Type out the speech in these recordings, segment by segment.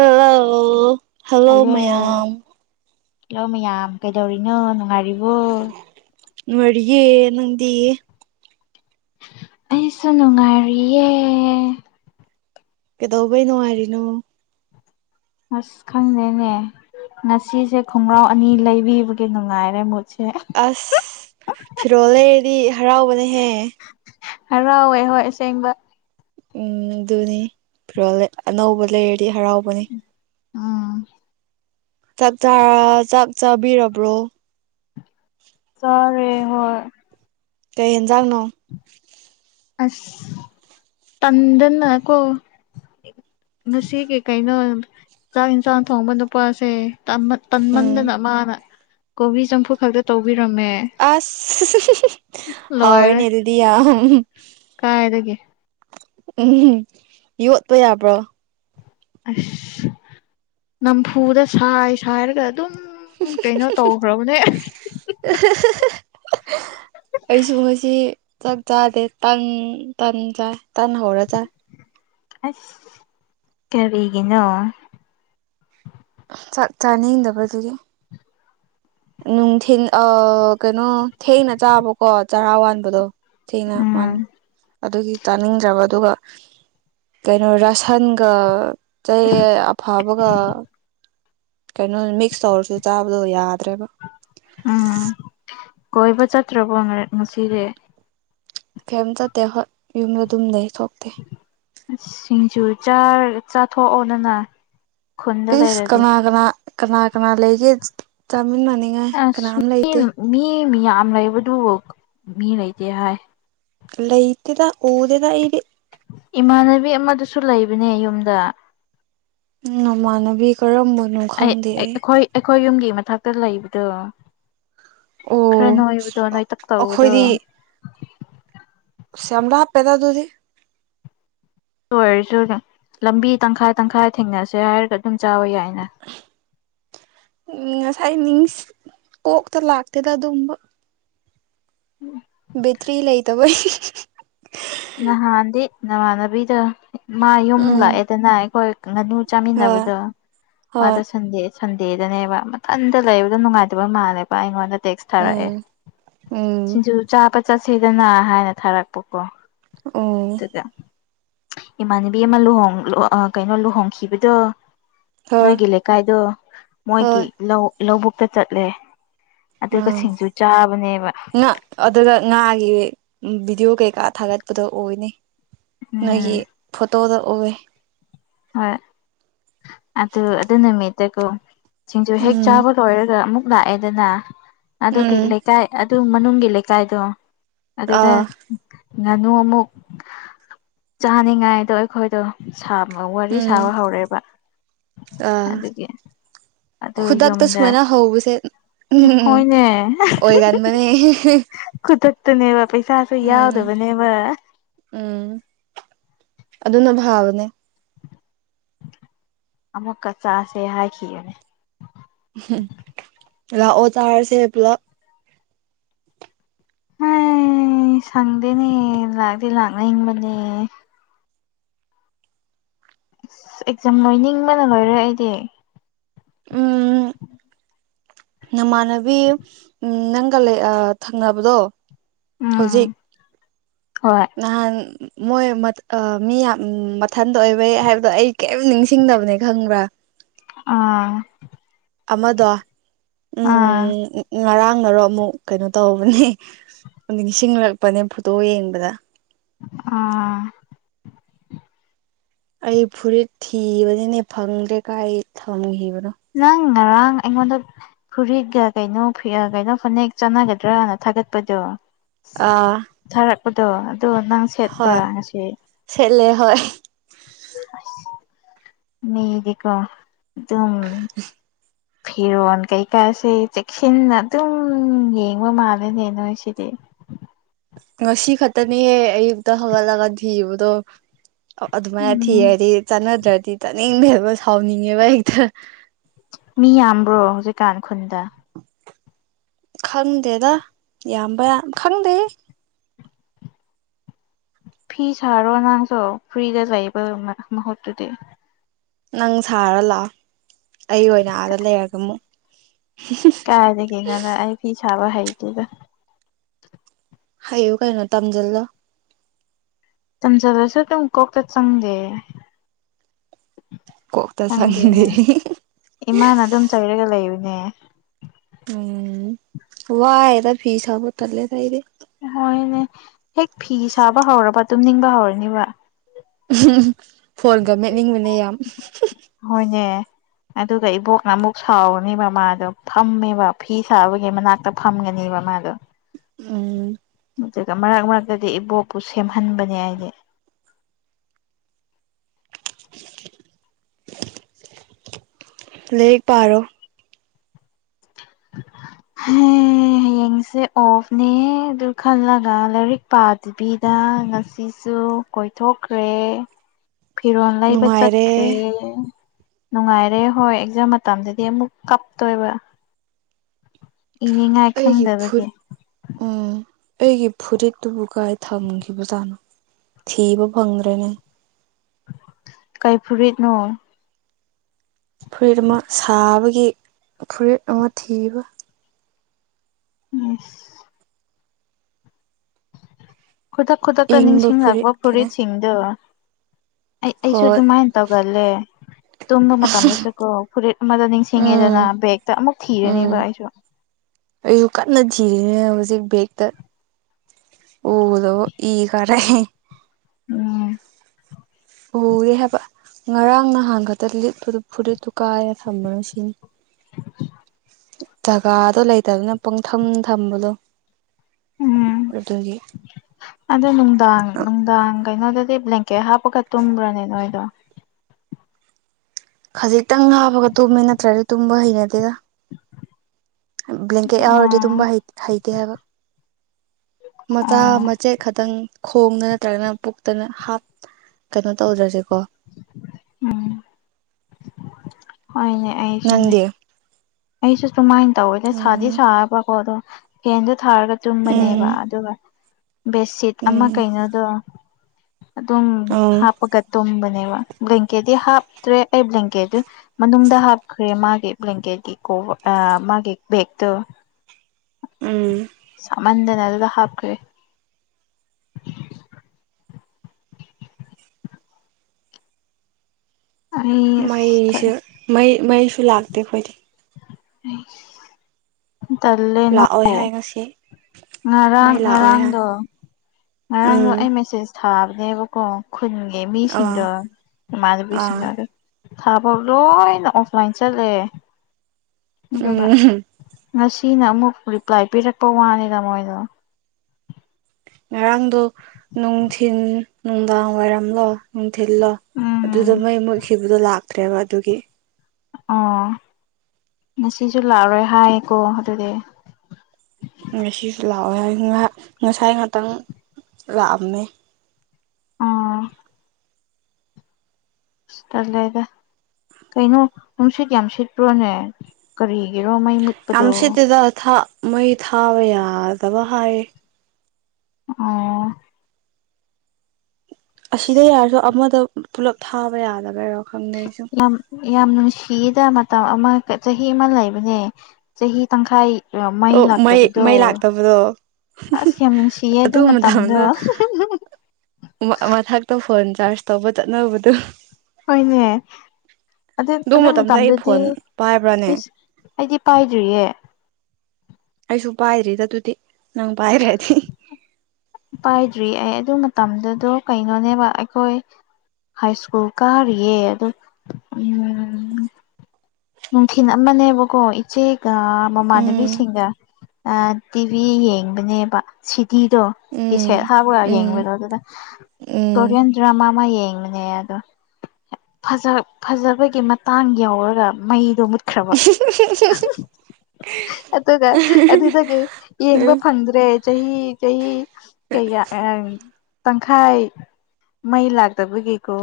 ꯑꯜꯂꯣ hello ꯃꯌꯥꯝ ꯌꯣ ꯃꯌꯥꯝ ꯀꯩꯗꯧꯔꯤꯅꯣ ꯅꯨꯡꯉꯥꯏꯔꯤꯕꯣ ꯅꯨꯉꯥꯏꯔꯤꯌꯦ ꯅꯪꯗꯤ ꯑꯩꯁꯨ ꯅꯨꯡꯉꯥꯏꯔꯤꯌꯦ ꯀꯩꯗꯧꯕꯩ ꯅꯨꯉꯥꯏꯔꯤꯅꯣ ꯑꯁ ꯈꯪꯗꯦꯅꯦ ꯉꯁꯤꯁꯦ ꯈꯣꯡꯒ꯭ꯔꯥꯎ ꯑꯅꯤ ꯂꯩꯕꯤꯕꯒꯤ ꯅꯨꯡꯉꯥꯏꯔꯦ ꯃꯨꯠꯁꯦ ꯑꯁ ꯐꯤꯔꯣꯜ ꯂꯩꯔꯗꯤ ꯍꯔꯥꯎꯕꯅꯦꯍꯦ ꯍꯔꯥꯎꯋꯦ ꯍꯣꯏ ꯑꯁꯦꯡꯕ ꯎꯝ ꯑꯗꯨꯅꯤ ꯐꯤꯔꯣꯜꯂꯦꯛ ꯑꯅꯧꯕ ꯂꯩꯔꯗꯤ ꯍꯔꯥꯎꯕꯅꯤ ꯎꯝ ꯆꯥꯛ ꯆꯥꯔ ꯆꯥꯛ ꯆꯥꯕꯤꯔꯕ꯭ꯔꯣ ꯆꯥꯔꯦ ꯍꯣꯏ ꯀꯩ ꯍꯦꯟꯖꯥꯡꯅꯣ ꯑꯁ ꯇꯟꯗꯟꯅ ꯀꯣ ꯏꯛ ꯉꯁꯤꯒꯤ ꯀꯩꯅꯣ ꯆꯥꯛ ꯌꯦꯟꯁꯥꯡ ꯊꯣꯡꯕ ꯅꯨꯄꯥꯁꯦ ꯇꯟꯃꯟ ꯎꯝ ꯇꯟꯃꯟꯗꯅ ꯃꯥꯅ ꯀꯣꯕꯤ ꯆꯝꯐꯨ ꯈꯛꯇ__ ꯇꯧꯕꯤꯔꯝꯃꯦ ꯑꯁ ꯂꯣꯏꯔꯦ ꯍꯥꯎꯔꯦꯅꯦ ꯑꯗꯨꯗꯤ ꯌꯥꯝ ꯀꯥꯏꯗꯒꯤ ꯎꯝ ꯌꯣꯠꯄ ꯌꯥꯕ꯭ꯔꯣ ꯑꯁ ꯅꯝꯐꯨꯗ ꯁꯥꯏ ꯁꯥꯏꯔꯒ ꯑꯗꯨꯝ ꯀꯩꯅꯣ ꯇꯧꯈ꯭ꯔꯕꯅꯦ ꯑꯩꯁꯨ ꯉꯁꯤ ꯆꯠ ꯆꯗꯦ ꯇꯟ ꯇꯥꯟꯆꯥ ꯇꯥꯟ ꯍꯧꯔ ꯆꯥ ꯑꯁ ꯀꯔꯤꯒꯤꯅꯣ ꯆꯥꯥꯛ ꯆꯥꯅꯤꯡꯗꯕꯗꯨꯒꯤ ꯅꯨꯡꯊꯤꯟ ꯑꯥ ꯀꯩꯅꯣ ꯊꯦꯡꯅ ꯆꯥꯕꯀꯣ ꯆꯔꯥ ꯋꯥꯟꯕꯗꯣ ꯊꯦꯡꯅ ꯋꯥꯟ ꯎꯝ ꯑꯗꯨꯒꯤ ꯇꯥꯅꯤꯡꯗ꯭ꯔꯕ ꯑꯗꯨꯒ ꯀꯩꯅꯣ ꯔꯁꯟꯒ ꯆꯩ ꯑꯐꯕꯒ ꯀꯩꯅꯣ ꯃꯤꯛꯁ ꯇꯧꯔꯁꯨ ꯆꯥꯕꯗꯣ ꯌꯥꯗ꯭ꯔꯦꯕ ꯎꯝ ꯀꯣꯏꯕ ꯆꯠꯇ꯭ꯔꯕꯣ ꯉꯥ ꯉꯁꯤꯗꯤ ꯀꯩꯝ ꯆꯠꯇꯦ ꯍꯣꯏ ꯌꯨꯝꯗ ꯑꯗꯨꯝ ꯂꯩ ꯊꯣꯛꯇꯦ ꯑꯁ ꯁꯤꯡꯖꯨ ꯆꯥꯔ ꯆꯥꯊꯣꯛꯑꯣꯗꯅ ꯈꯨꯟꯗ ꯏꯁ ꯂꯩꯔꯗꯤ ꯀꯅꯥ ꯀꯅꯥ ꯀꯅꯥ ꯀꯅꯥ ꯂꯩꯒꯦ ꯆꯥ ꯆꯥꯃꯤꯟꯅꯅꯤꯡ ꯑꯁ ꯃꯤ ꯃꯤ ꯃꯤꯌꯥꯝ ꯂꯩꯕꯗꯨꯕꯨ ꯃꯤ ꯂꯩꯇꯦ ꯍꯥꯏ ꯂꯩꯇꯦꯗ ꯎꯗꯦꯗ ꯑꯩꯗꯤ ꯏꯃꯥꯟꯅꯕꯤ ꯑꯃꯗꯨꯁꯨ ꯂꯩꯕꯅꯦ ꯌꯨꯝꯗ ꯎꯝ ꯅꯃꯥꯟꯅꯕꯤ ꯀꯔꯝꯕ ꯑꯩ ꯑꯩ ꯑꯩꯈꯣꯏ ꯑꯩꯈꯣꯏ ꯌꯨꯝꯒꯤ ꯃꯊꯛꯇ ꯂꯩꯕꯗꯣ ꯑꯣ ꯈꯔ ꯅꯣꯏꯕꯗꯣ ꯅꯣꯏ ꯇꯛ ꯇꯧꯕꯗꯣ ꯑꯩꯈꯣꯏꯗꯤ ꯑꯁ ꯌꯥꯝ ꯂꯥꯞꯄꯦꯗ ꯑꯗꯨꯗꯤ ꯗꯨ ꯑꯣꯏꯔꯁꯨꯌꯥ ꯂꯝꯕꯤ ꯇꯪꯈꯥꯏ ꯇꯪꯈꯥꯏ ꯊꯦꯡꯅꯁꯦ ꯍꯥꯏꯔꯒ ꯑꯗꯨꯝ ꯆꯥꯕ ꯌꯥꯏꯅ ꯎꯝ ꯉꯁꯥꯏ ꯅꯤꯡꯁꯤ ꯀꯣꯛꯇ ꯂꯥꯛꯇꯦꯗ ꯑꯗꯨꯝꯕ ꯎꯝ ꯕꯦꯇ꯭ꯔꯤ ꯂꯩꯇꯕꯩ ꯅꯍꯥꯟꯗꯤ ꯅꯃꯥꯟꯅꯕꯤꯗ ꯃꯥ ꯌꯨꯝ ꯎꯝ ꯂꯥꯛꯑꯦꯗꯅ ꯑꯩꯈꯣꯏ ꯉꯥꯅꯨ ꯍꯣꯏ ꯆꯥꯃꯤꯟꯅꯕꯗꯣ ꯍꯣꯏ ꯃꯥꯗꯣ ꯁꯟꯗꯦ ꯁꯟꯗꯦꯗꯅꯦꯕ ꯃꯊꯟꯇ ꯂꯩꯕꯗꯣ ꯅꯨꯡꯉꯥꯏꯇꯕ ꯃꯥꯜꯂꯦꯕ ꯑꯩꯉꯣꯟꯗ ꯇꯦꯛꯁ ꯊꯥꯔꯛꯑꯦ ꯎꯝ ꯎꯝ ꯁꯤꯡꯖꯨ ꯆꯥꯕ ꯆꯠꯁꯦꯗꯅ ꯍꯥꯏꯅ ꯊꯥꯔꯛꯄꯀꯣ ꯑꯣ ꯑꯗꯨꯗ ꯏꯃꯥꯟꯅꯕꯤ ꯑꯃ ꯂꯨꯍꯣꯡ ꯑꯥ ꯀꯩꯅꯣ ꯂꯨꯍꯣꯡꯈꯤꯕꯗꯣ ꯍꯣꯏ ꯃꯣꯏꯒꯤ ꯂꯩꯀꯥꯏꯗꯣ ꯃꯣꯏꯒꯤ ꯍꯣꯏ ꯂꯧ ꯂꯧꯕꯨꯛꯇ ꯆꯠꯂꯦ ꯑꯗꯨꯒ ꯑꯣ ꯁꯤꯡꯖꯨ ꯆꯥꯕꯅꯦꯕ ꯉꯥ ꯑꯗꯨꯒ ꯉꯥꯒꯤ ꯚꯤꯗꯤꯑꯣ ꯀꯩꯀꯥ ꯊꯥꯒꯠꯄꯗꯣ ꯑꯣꯏꯅꯤ ꯎꯝ ꯅꯣꯏꯒꯤ ꯐꯣꯇꯣꯗ ꯎꯋꯦ ꯍꯣꯏ ꯑꯗꯨ ꯑꯗꯨ ꯅꯨꯃꯤꯠꯇꯀꯣ ꯁꯤꯡꯖꯨ ꯍꯦꯛ ꯎꯝ ꯆꯥꯕ ꯂꯣꯏꯔꯒ ꯑꯃꯨꯛ ꯂꯥꯛꯑꯦꯗꯅ ꯑꯗꯨꯒꯤ ꯎꯝ ꯂꯩꯀꯥꯏ ꯑꯗꯨ ꯃꯅꯨꯡꯒꯤ ꯂꯩꯀꯥꯏꯗꯣ ꯑꯗꯨꯗ ꯑꯥ ꯉꯥꯅꯨ ꯑꯃꯨꯛ ꯆꯥꯅꯤꯡꯉꯥꯏꯗꯣ ꯑꯩꯈꯣꯏꯗꯣ ꯁꯥ ꯑꯥ ꯋꯥꯔꯤ ꯎꯝ ꯁꯥꯕ ꯍꯧꯔꯦꯕ ꯑꯥ ꯑꯗꯨꯒꯤ ꯑꯗꯨ ꯈꯨꯗꯛꯇ ꯌꯨꯝꯗ ꯁꯨꯃꯥꯏꯅ ꯍꯧꯕꯁꯦ ꯎꯝ ꯍꯣꯏꯅꯦ ꯑꯣꯏꯒꯥꯟꯕꯅꯦ ꯈꯨꯗꯛꯇꯅꯦꯕ ꯄꯩꯁꯥꯁꯨ ꯌꯥꯎꯗꯕꯅꯦꯕ ꯎꯝ ꯑꯗꯨꯅ ꯐꯥꯕꯅꯦ ꯑꯃꯨꯛꯀ ꯆꯥꯁꯦ ꯍꯥꯏꯈꯤꯕꯅꯦ ꯂꯥꯛꯑꯣ ꯆꯥꯔꯁꯦ ꯄꯨꯂꯞ ꯍꯥ ꯁꯪꯗꯦꯅꯦ ꯂꯥꯛꯇꯦ ꯂꯥꯛꯇꯤ ꯂꯥꯛꯅꯤꯡꯕꯅꯦ ꯑꯁ ꯑꯦꯛꯖꯥꯝ ꯂꯣꯏꯅꯤꯡꯕꯅ ꯂꯣꯏꯔꯦ ꯑꯩꯗꯤ ꯎꯝ ꯅꯃꯥꯟꯅꯕꯤ ꯅꯪꯒ ꯂꯩ ꯊꯪꯅꯕꯗꯣ ꯎꯝ ꯍꯧꯖꯤꯛ ꯍꯣꯏ ꯅꯍꯥꯟ ꯃꯣꯏ ꯃꯤ ꯌꯥꯝ ꯃꯊꯟꯇ ꯑꯣꯏꯕꯩ ꯍꯥꯏꯕꯗꯣ ꯑꯩ ꯀꯩꯝ ꯅꯤꯡꯁꯤꯡꯗꯕꯅꯦ ꯈꯪꯕ꯭ꯔꯥ ꯑꯥ ꯑꯃꯗꯣ ꯑꯥ ꯎꯝ ꯉꯔꯥꯡꯔꯣ ꯑꯃꯨꯛ ꯀꯩꯅꯣ ꯇꯧꯕꯅꯦ ꯅꯤꯡꯁꯤꯡꯂꯛꯄꯅꯦ ꯐꯣꯇꯣ ꯌꯦꯡꯕꯗ ꯑꯥ ꯑꯩ ꯐꯨꯔꯤꯠ ꯊꯤꯕꯅꯤꯅꯦ ꯐꯪꯗ꯭ꯔꯦ ꯀꯥꯏ ꯊꯝꯈꯤꯕꯅꯣ ꯅꯪ ꯉꯔꯥꯡ ꯑꯩꯉꯣꯟꯗ ꯐꯨꯔꯤꯠꯒ ꯀꯩꯅꯣ ꯀꯩꯅꯣ ꯐꯅꯦꯛ ꯆꯥꯟꯅꯒꯗ꯭ꯔꯅ ꯊꯥꯒꯠꯄꯗꯣ ꯑꯥ ꯊꯥꯔꯛꯄꯗꯣ ꯑꯗꯣ ꯅꯪ ꯁꯦꯠꯄ꯭ꯔꯥ ꯍꯣꯏ ꯉꯁꯤ ꯁꯦꯠꯂꯦ ꯍꯣꯏ ꯃꯤꯗꯤꯀꯣ ꯑꯗꯨꯝ ꯐꯤꯔꯣꯜ ꯀꯩꯀꯥꯁꯦ ꯆꯦꯛꯁꯤꯟꯅ ꯑꯗꯨꯝ ꯌꯦꯡꯕ ꯃꯥꯜꯂꯦꯅꯦ ꯅꯣꯏꯁꯤꯗꯤ ꯉꯁꯤ ꯈꯛꯇꯅꯦꯍꯦ ꯑꯌꯨꯛꯇ ꯍꯧꯒꯠꯂꯒ ꯊꯤꯕꯗꯣ ꯑꯗꯨꯃꯥꯏꯅ ꯎꯝ ꯊꯤꯔꯗꯤ ꯆꯥꯟꯅꯗ꯭ꯔꯗꯤ ꯆꯠꯅꯤꯡꯗꯦꯕ ꯁꯥꯎꯅꯤꯡꯉꯦꯕ ꯍꯦꯛꯇ ꯃꯤ ꯌꯥꯝꯕ꯭ꯔꯣ ꯍꯧꯖꯤꯛꯀꯥꯟ ꯈꯨꯟꯗ ꯈꯪꯗꯦꯗ ꯌꯥꯝꯕ ꯈꯪꯗꯦꯍꯦ ꯐꯤ ꯁꯥꯔꯣ ꯅꯪꯁꯨ ꯐ꯭ꯔꯤꯗ ꯂꯩꯕ ꯃꯍꯨꯠꯇꯨꯗꯤ ꯅꯪ ꯁꯥꯔ ꯂꯥꯛꯑꯣ ꯑꯩ ꯑꯣꯏꯅ ꯑꯥꯗ ꯂꯩꯔꯒ ꯑꯃꯨꯛ ꯀꯥꯏꯗꯒꯤꯅꯣꯗ ꯑꯩ ꯐꯤ ꯁꯥꯕ ꯍꯩꯇꯦꯗ ꯍꯩꯌꯨ ꯀꯩꯅꯣ ꯇꯝꯖꯤꯜꯂꯣ ꯇꯝꯖꯤꯜꯂꯁꯨ ꯗꯨꯝ ꯀꯣꯛꯇ ꯆꯪꯗꯦ ꯀꯣꯛꯇ ꯆꯪꯗꯦ ꯈꯪꯗꯦꯅꯦ ꯏꯃꯥꯅ ꯑꯗꯨꯝ ꯆꯩꯔꯒ ꯂꯩꯕꯅꯦ ꯋꯥꯌꯦꯗ ꯐꯤ ꯁꯥꯕ ꯇꯜꯂꯦꯗ ꯑꯩꯗꯤ ꯍꯣꯏꯅꯦ ꯍꯦꯛ ꯐꯤ ꯁꯥꯕ ꯍꯧꯔꯕ ꯇꯨꯝꯅꯤꯡꯕ ꯍꯧꯔꯅꯤꯕ ꯐꯣꯟꯒ ꯃꯦꯠꯅꯤꯡꯕꯅꯦ ꯌꯥꯝ ꯍꯣꯏꯅꯦ ꯑꯗꯨꯒ ꯏꯕꯣꯛꯅ ꯑꯃꯨꯛ ꯁꯥꯎꯔꯅꯦꯕ ꯃꯥꯗꯣ ꯐꯝꯃꯦꯕ ꯐꯤ ꯁꯥꯕꯒꯤ ꯃꯅꯥꯛꯇ ꯐꯝꯒꯅꯤꯕ ꯃꯥꯗꯣ ꯎꯝ ꯑꯗꯨꯒ ꯃꯔꯛ ꯃꯔꯛꯇꯗꯤ ꯏꯕꯣꯛꯄꯨ ꯁꯦꯝꯍꯟꯕꯅꯤ ꯑꯩꯗꯤ ꯂꯥꯏꯔꯤꯛ ꯄꯥꯔꯣ ꯍꯩ ꯍꯌꯦꯡꯁꯦ ꯑꯣꯐꯅꯦ ꯑꯗꯨ ꯈꯜꯂꯒ ꯂꯥꯏꯔꯤꯛ ꯄꯥꯗꯕꯤꯗ ꯉꯁꯤꯁꯨ ꯀꯣꯏꯊꯣꯛꯈ꯭ꯔꯦ ꯐꯤꯔꯣꯜ ꯂꯩꯕ ꯅꯨꯡꯉꯥꯏꯔꯦ ꯆꯠꯈ꯭ꯔꯦ ꯅꯨꯡꯉꯥꯏꯔꯦ ꯍꯣꯏ ꯑꯦꯛꯖꯥꯝ ꯃꯇꯝꯗꯗꯤ ꯑꯃꯨꯛ ꯀꯞꯇꯣꯏꯕ ꯏꯅꯤꯉꯥꯏ ꯑꯩꯒꯤ ꯐꯨ ꯎꯝ ꯑꯩꯒꯤ ꯐꯨꯔꯤꯠꯇꯨꯕꯨ ꯀꯥꯏ ꯊꯝꯈꯤꯕꯖꯥꯠꯅꯣ ꯊꯤꯕ ꯐꯪꯗ꯭ꯔꯦꯅꯦ ꯀꯩ ꯐꯨꯔꯤꯠꯅꯣ ꯐꯨꯔꯤꯠ ꯑꯃ ꯁꯥꯕꯒꯤ ꯐꯨꯔꯤꯠ ꯑꯃ ꯊꯤꯕ ꯑꯁ ꯈꯨꯗꯛ ꯈꯨꯗꯛꯇ ꯏꯪꯕ ꯅꯤꯡꯁꯤꯡ ꯂꯛꯄ ꯀꯩꯅꯣ ꯐꯨꯔꯤꯠ ꯁꯤꯡꯗꯣ ꯑꯩ ꯑꯩꯁꯨ ꯍꯣꯏ ꯑꯗꯨꯃꯥꯏ ꯇꯧꯒꯜꯂꯦ ꯇꯨꯝꯕ ꯃꯇꯝꯗꯁꯨ ꯀꯣ ꯐꯨꯔꯤꯠ ꯑꯃꯗ ꯎꯝ ꯅꯤꯡꯁꯤꯡꯉꯦꯗꯅ ꯕꯦꯛꯇ ꯑꯃꯨꯛ ꯎꯝ ꯊꯤꯔꯅꯦꯕ ꯑꯩꯁꯨ ꯑꯩꯁꯨ ꯀꯟꯅ ꯊꯤꯔꯤꯅꯦ ꯍꯧꯖꯤꯛ ꯕꯦꯛꯇ ꯎꯕꯗꯕ ꯏꯀꯔꯦ ꯎꯝ꯫ ꯎꯌꯦ ꯍꯥꯏꯕ ꯉꯔꯥꯡ ꯅꯍꯟ ꯈꯛꯇ ꯂꯤꯠꯄꯗꯨ ꯐꯨꯔꯤꯠꯇꯨ ꯀꯥꯏꯔ ꯊꯝꯕꯅꯣ ꯁꯤꯅꯤ꯫ [inaudible] ꯖꯒꯥꯗꯣ ꯂꯩꯇꯕꯅ ꯄꯪꯊꯝ ꯊꯝꯕꯗꯣ ꯑꯗꯨꯒꯤ꯫ ꯑꯗꯨ ꯅꯨꯡꯗꯥꯡ ꯅꯨꯡꯗꯥꯡ ꯀꯩꯅꯣꯗꯗꯤ ꯕ꯭ꯂꯦꯡꯀꯦꯠ ꯍꯥꯞꯄꯒ ꯇꯨꯝꯕ꯭ꯔꯅꯦ ꯅꯣꯏꯗꯣ꯫ ꯈꯖꯤꯛꯇꯪ ꯍꯥꯥꯞꯕꯒ ꯇꯨꯝꯃꯤ ꯅꯠꯇ꯭ꯔꯗꯤ ꯇꯨꯝꯕ ꯍꯩꯅꯗꯦꯗ꯫ ꯕ꯭ꯂꯦꯡꯀꯦꯠ ꯌꯥꯎꯔꯗꯤ ꯑꯣ ꯇꯨꯝꯕ ꯍꯩꯇꯦ ꯍꯥꯏꯕ꯫ ꯃꯆꯥ ꯑꯣ ꯃꯆꯦꯠ ꯈꯇꯪ ꯈꯣꯡꯗ ꯅꯠꯇ꯭ꯔꯒꯅ ꯄꯨꯛꯇꯅ ꯍꯥꯞ ꯀꯩꯅꯣ ꯇꯧꯗ꯭ꯔꯗꯤꯀꯣ꯫ ꯎꯝ꯫ ꯍꯣꯏꯅꯦ ꯑꯩꯁꯨꯅꯦ꯫ ꯅꯪꯗꯤ ꯑꯩꯁꯨ ꯁꯨꯃꯥꯏꯅ ꯇꯧꯋꯦꯅꯦ ꯁꯥꯗꯤ ꯎꯝ ꯁꯥꯕꯀꯣ ꯑꯗꯣ ꯐꯦꯟꯗꯣ ꯊꯥꯔꯒ ꯇꯨꯝꯕꯅꯦꯕ ꯎꯝ ꯑꯗꯨꯒ ꯕꯦꯠꯁꯤꯠ ꯑꯃ ꯎꯝ ꯀꯩꯅꯣꯗꯣ꯫ ꯑꯗꯨꯝ ꯎꯝ ꯍꯥꯞꯄꯒ ꯇꯨꯝꯕꯅꯦꯕ ꯕ꯭ꯂꯦꯟꯀꯦꯠꯗꯤ ꯍꯥꯞꯇ꯭ꯔꯦ ꯑꯩ ꯕ꯭ꯂꯦꯟꯀꯦꯠ ꯃꯅꯨꯡꯗ ꯍꯥꯞꯈ꯭ꯔꯦ ꯃꯥꯒꯤ ꯕ꯭ꯂꯦꯡꯀꯦꯠꯀꯤ ꯀꯣ ꯃꯥꯒꯤ ꯕꯦꯒꯛꯇꯨ ꯎꯝ ꯁꯃꯟꯗꯅ ꯑꯗꯨꯒ ꯍꯥꯈꯔꯦ ꯑꯩ ꯑꯁ ꯃꯩꯁꯦ ꯃꯩ ꯃꯩꯁꯨ ꯂꯥꯛꯇꯦ ꯑꯩꯈꯣꯏꯗꯤ ꯎꯝ ꯂꯥꯛꯑꯣꯏ ꯍꯥꯏ ꯉꯁꯤ ꯉꯔꯥꯡ ꯃꯩ ꯂꯥꯛꯑꯣꯏ ꯍꯥꯏ ꯉꯔꯥꯡꯗꯣ ꯉꯔꯥꯡꯗꯣ ꯎꯝ ꯑꯩ ꯃꯦꯁꯦꯁ ꯊꯥꯕꯅꯦꯕ ꯀ ꯈꯨꯟꯒꯤ ꯃꯤꯁꯤꯡꯗꯣ ꯑꯥ ꯏꯃꯥꯟꯅꯕꯤꯁꯤꯡꯗꯣ ꯑꯥ ꯊꯥꯕ ꯂꯣꯏꯅ ꯑꯣꯐꯂꯥꯏꯟ ꯆꯂꯦ ꯑꯗꯨꯒ ꯎꯝ ꯉꯁꯤꯅ ꯑꯃꯨꯛ ꯔꯤꯄ꯭ꯂꯥꯏ ꯄꯤꯔꯛꯄ ꯋꯥꯅꯤꯗ ꯃꯣꯏꯗꯣ ꯉꯔꯥꯡꯗꯣ ꯅꯨꯡꯊꯤꯟ ꯅꯨꯡꯗꯥꯡ ꯋꯥꯏꯔꯝꯂꯣ ꯅꯨꯡꯊꯤꯜꯂꯣ ꯎꯝ ꯑꯗꯨꯗ ꯃꯩ ꯃꯨꯠꯈꯤꯕꯗꯣ ꯂꯥꯛꯇ꯭ꯔꯦꯕ ꯑꯗꯨꯒꯤ ꯑꯣ ꯉꯁꯤꯁꯨ ꯂꯥꯛꯑꯔꯣꯏ ꯍꯥꯏꯌꯦꯀꯣ ꯑꯗꯨꯗꯤ ꯉꯁꯤꯁꯨ ꯂꯥꯛꯑꯣ ꯉꯥꯏꯍꯥꯛ ꯉꯁꯥꯏ ꯉꯥꯛꯇꯪ ꯂꯥꯛꯑꯝꯃꯦ ꯑꯥ ꯇꯜꯂꯦꯗꯥ ꯀꯩꯅꯣ ꯅꯨꯡꯁꯤꯠ ꯌꯥꯝ ꯁꯤꯠꯄ꯭ꯔꯣꯅꯦ ꯀꯔꯤꯒꯤꯔꯣ ꯃꯩ ꯃꯨꯠ ꯌꯥꯝ ꯁꯤꯠꯇꯦꯗ ꯃꯩ ꯊꯥꯕ ꯌꯥꯗꯕ ꯍꯥꯏ ꯑꯣ ꯑꯁꯤꯗ ꯑꯁ ꯌꯥꯔꯁꯨ ꯑꯃꯗ ꯄꯨꯂꯞ ꯊꯥꯕ ꯌꯥꯗꯕꯔꯣ ꯈꯪꯗꯦ ꯑꯩꯁꯨ ꯌꯥꯝ ꯌꯥꯝ ꯅꯨꯡꯁꯤꯗ ꯃꯇꯝ ꯑꯃ ꯆꯍꯤ ꯑꯃ ꯂꯩꯕꯅꯦ ꯆꯍꯤ ꯇꯪꯈꯥꯏ ꯃꯩ ꯑꯣ ꯂꯥꯛꯇꯕꯗꯣ ꯃꯩ ꯂꯥꯛꯇꯕꯗꯣ ꯑꯁ ꯌꯥꯝ ꯅꯨꯡꯁꯤꯌꯦ ꯑꯗꯨ ꯃꯇꯝꯗꯣ ꯃꯊꯛꯇ ꯐꯣꯟ ꯆꯥꯔꯖ ꯇꯧꯕ ꯆꯠꯅꯕꯗꯨ ꯍꯣꯏꯅꯦ ꯑꯗꯨ ꯑꯗꯨ ꯃꯇꯝꯗ ꯑꯩ ꯃꯇꯝꯗꯨꯗꯤ ꯐꯣꯟ ꯄꯥꯏꯕ꯭ꯔꯥꯅꯦ ꯑꯩꯗꯤ ꯄꯥꯏꯗ꯭ꯔꯤꯌꯦ ꯑꯩꯁꯨ ꯄꯥꯏꯗ꯭ꯔꯤꯗ ꯑꯗꯨꯗꯤ ꯅꯪ ꯄꯥꯏꯈ꯭ꯔꯗꯤ ꯄꯥꯏꯗ꯭ꯔꯤ ꯑꯩ ꯑꯗꯨ ꯃꯇꯝꯗꯨꯗꯣ ꯀꯩꯅꯣꯅꯦꯕ ꯑꯩꯈꯣꯏ ꯍꯥꯏ ꯁ꯭ꯀꯨꯜ ꯀꯥꯔꯤꯌꯦ ꯑꯗꯨ ꯎꯝ ꯅꯨꯡꯊꯤꯜ ꯑꯃꯅꯦꯕꯀꯣ ꯏꯆꯦꯒ ꯎꯝ ꯃꯃꯥꯟꯅꯕꯤꯁꯤꯡꯒ ꯑꯖ ꯇꯤꯚ ꯌꯦꯡꯕꯅꯦꯕ ꯁꯤꯗꯤꯤꯗꯣ ꯀ ꯁꯦꯠ ꯎꯝ ꯍꯥꯕꯒ ꯎꯝ ꯌꯦꯡꯕꯤꯔꯣ ꯑꯗꯨꯗ ꯎꯝ ꯀꯣꯔꯤꯌꯥꯟ ꯗ꯭ꯔꯃꯥ ꯑꯃ ꯌꯦꯡꯕꯅꯦ ꯑꯖꯥ ꯐꯖꯕꯒꯤ ꯃꯇꯥꯡ ꯌꯧꯔꯒ ꯃꯩꯗꯣ [unintelligible] ꯑꯒ ꯑꯗꯨꯗꯗꯒꯦ ꯌꯦꯡꯒ ꯎꯝ ꯐꯪꯗ꯭ꯔꯦ ꯆꯍꯤ ꯆꯍꯤ ꯀꯩꯌꯥ ꯇꯪꯈ ꯃꯩ ꯂꯥꯛꯇꯕꯒꯦꯀꯣ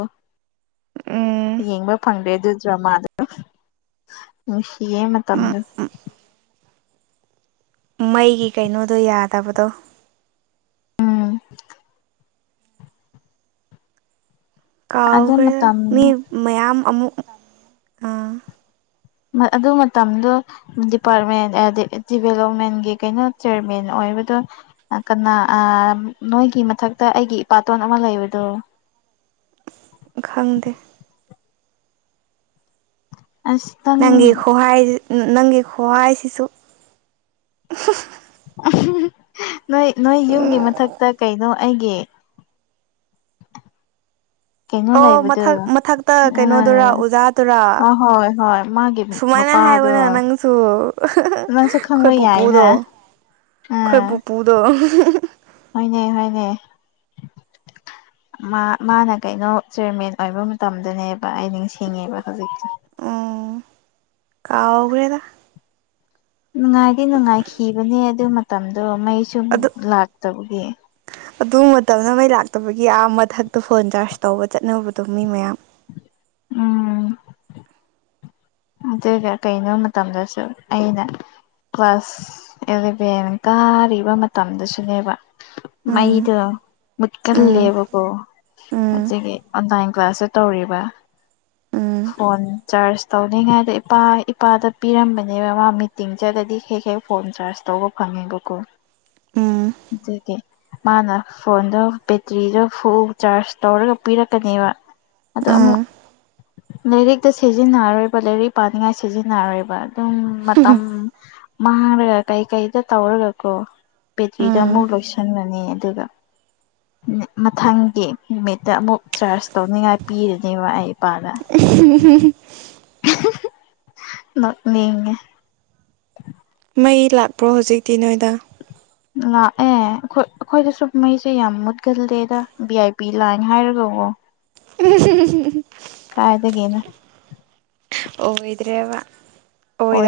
ꯎꯝ ꯌꯦꯡꯕ ꯐꯪꯗꯦ ꯑꯗꯨ ꯗ꯭ꯔꯃꯥꯗ ꯅꯨꯡꯁꯤꯌꯦ ꯃꯇꯝꯗꯨꯣ ꯃꯩꯒꯤ ꯀꯩꯅꯣꯗꯣ ꯌꯥꯗꯕꯗꯣ ꯎꯝ ꯑꯗꯨ ꯀꯥꯎꯈ꯭ꯔꯦ ꯃꯇꯝ ꯃꯤ ꯃꯌꯥꯝ ꯑꯃꯨꯛ ꯑꯥ ꯍꯣꯌ ꯑꯗꯨ ꯃꯇꯝꯗꯣ ꯗꯤꯄꯥꯔꯠꯃꯦꯟ ꯗꯤꯚꯦꯂꯞꯃꯦꯟꯒꯤ ꯀꯩꯅꯣ ꯆꯤꯔꯃꯦꯟ ꯑꯣꯏꯕꯗꯣ ꯀꯅꯥ ꯅꯣꯏꯒꯤ ꯃꯊꯛꯇ ꯑꯩꯒꯤ ꯏꯄꯥꯇꯣꯟ ꯑꯃ ꯂꯩꯕꯗꯣ ꯈꯪꯗꯦ ꯑꯁ ꯅꯪ ꯅꯪꯒꯤ ꯈꯨꯍꯥꯏ ꯅꯪꯒꯤ ꯈꯨꯍꯥꯏꯁꯤꯁꯨ ꯅꯣꯏ ꯅꯣꯏ ꯌꯨꯝꯒꯤ ꯃꯊꯛꯇ ꯀꯩꯅꯣ ꯑꯩꯒꯤ ꯀꯩꯅꯣ ꯑꯣ ꯂꯩꯕꯗꯣ ꯃꯊꯛ ꯃꯊꯛꯇ ꯀꯩꯅꯣꯗꯨꯔꯥ ꯑꯣꯖꯥꯗꯨꯔꯥ ꯑ ꯍꯣꯏ ꯍꯣꯏ ꯃꯥꯒꯤ ꯁꯨꯃꯥꯏꯅ ꯃꯄꯥꯗꯣ ꯍꯥꯏꯕꯅ ꯅꯪꯁꯨ ꯅꯪꯁꯨ ꯑꯩꯈꯣꯏ ꯈꯪꯕ ꯌꯥꯏꯅ ꯄꯨꯄꯨꯗꯣ ꯑꯩꯈꯣꯏ ꯑꯥ ꯄꯨꯄꯨꯗꯣ ꯍꯣꯏꯅꯦ ꯍꯣꯏꯅꯦ ꯃꯥ ꯃꯥꯅ ꯀꯩꯅꯣ ꯆꯤꯌꯔꯃꯦꯟ ꯑꯣꯏꯕ ꯃꯇꯝꯗꯅꯦꯕ ꯑꯩ ꯅꯤꯡꯁꯤꯡꯉꯦꯕ ꯍꯧꯖꯤꯛꯁꯨ ꯎꯝ ꯀꯥꯎꯈ꯭ꯔꯦꯗ ꯅꯨꯡꯉꯥꯏꯗꯤ ꯅꯨꯡꯉꯥꯏꯈꯤꯕꯅꯦ ꯑꯗꯨ ꯃꯇꯝꯗꯣ ꯃꯩ ꯁꯨ ꯑꯗꯨ ꯂꯥꯛꯇꯕꯒꯤ ꯑꯗꯨ ꯃꯇꯝꯗ ꯃꯩ ꯂꯥꯛꯇꯕꯒꯤ ꯑꯥ ꯃꯊꯛꯇ ꯐꯣꯟ ꯆꯥꯔꯖ ꯇꯧꯕ ꯆꯠꯅꯕꯗꯣ ꯃꯤ ꯃꯌꯥꯝ ꯎꯝ ꯑꯗꯨꯒ ꯀꯩꯅꯣꯕ ꯃꯇꯝꯗꯁꯨ ꯑꯩꯅ ꯀ꯭ꯂꯥꯁ ꯑꯦꯂꯦꯕꯦꯟ ꯀꯥꯔꯤꯕ ꯃꯇꯝꯗꯁꯨꯅꯦꯕ ꯎꯝ ꯃꯩꯗꯣ ꯎꯝ ꯃꯨꯠꯀꯜꯂꯦꯕꯀꯣ ꯎꯝ ꯑꯁꯤꯒꯤ ꯑꯣꯟꯂꯥꯏꯟ ꯀ꯭ꯂꯥꯁꯁꯦ ꯇꯧꯔꯤꯕ ꯐꯣꯟ ꯆꯥꯖ ꯇꯧ ꯅꯤꯡꯉꯥꯏꯗꯣ ꯏꯄꯥ ꯏꯄꯥꯗ ꯄꯤꯔꯝꯕꯅꯦꯕ ꯃꯥ ꯃꯤꯇꯤꯡ ꯆꯠꯂꯗꯤ ꯍꯦꯛ ꯍꯦꯛ ꯐꯣꯟ ꯆꯥꯔꯖ ꯇꯧꯕ ꯐꯪꯉꯦꯕꯀꯣ ꯎꯝ ꯎꯝ ꯖꯦ ꯀꯦ ꯃꯥꯅ ꯐꯣꯟꯗꯣ ꯕꯦꯇ꯭ꯔꯤꯗꯣ ꯐꯨꯜ ꯆꯥꯔꯖ ꯇꯧꯔꯒ ꯄꯤꯔꯛꯀꯅꯦꯕ ꯑꯗꯣ ꯎꯝ ꯑꯃꯨꯛ ꯂꯥꯏꯔꯤꯛꯇ ꯁꯤꯖꯤꯟꯅꯔꯣꯏ ꯂꯥꯏꯔꯤꯛ ꯄꯥꯅꯤꯡꯉꯥꯏ ꯁꯤꯖꯤꯟꯅꯔꯣꯏꯕ ꯑꯗꯨꯝ ꯃꯇꯝ ꯃꯥꯥꯡꯔꯒ ꯀꯩ ꯀꯩꯗ ꯇꯧꯔꯀꯣ ꯕꯦꯇ꯭ꯔꯤꯗ ꯑꯃꯨꯛ ꯎꯝ ꯂꯣꯏꯁꯤꯟꯂꯅꯤ ꯑꯗꯨꯒ ꯃꯊꯪꯒꯤ ꯅꯨꯃꯤꯠꯇ ꯑꯃꯨꯛ ꯆꯥꯔꯖ ꯇꯧꯅꯤꯡꯉꯥꯏ ꯄꯤꯔꯅꯦꯕ ꯑꯩ ꯏꯄꯥꯗ ꯎ [inaudible] ꯅꯣꯛꯅꯤꯡꯉꯦ [inaudible] ꯃꯩ ꯂꯥꯛꯄ꯭ꯔꯣ ꯍꯧꯖꯤꯛꯇꯤ ꯅꯣꯏꯗ ꯂꯥꯛꯑꯦ ꯑꯩꯈꯣꯏ ꯑꯩꯈꯣꯏꯗ ꯁꯨꯝ ꯃꯩꯁꯦ ꯌꯥꯝ ꯃꯨꯠꯀꯜꯂꯦꯗ ꯚꯤ ꯑꯥꯏ ꯄꯤ ꯂꯥꯏꯟꯅꯦ ꯍꯥꯏꯔꯒꯀꯣ [inaudible] ꯎꯝ [inaudible] ꯀꯥꯏꯗꯒꯤꯅꯣ ꯑꯣꯏꯗ꯭ꯔꯦꯕ ꯑꯣꯏꯔꯛ ꯑꯣꯏ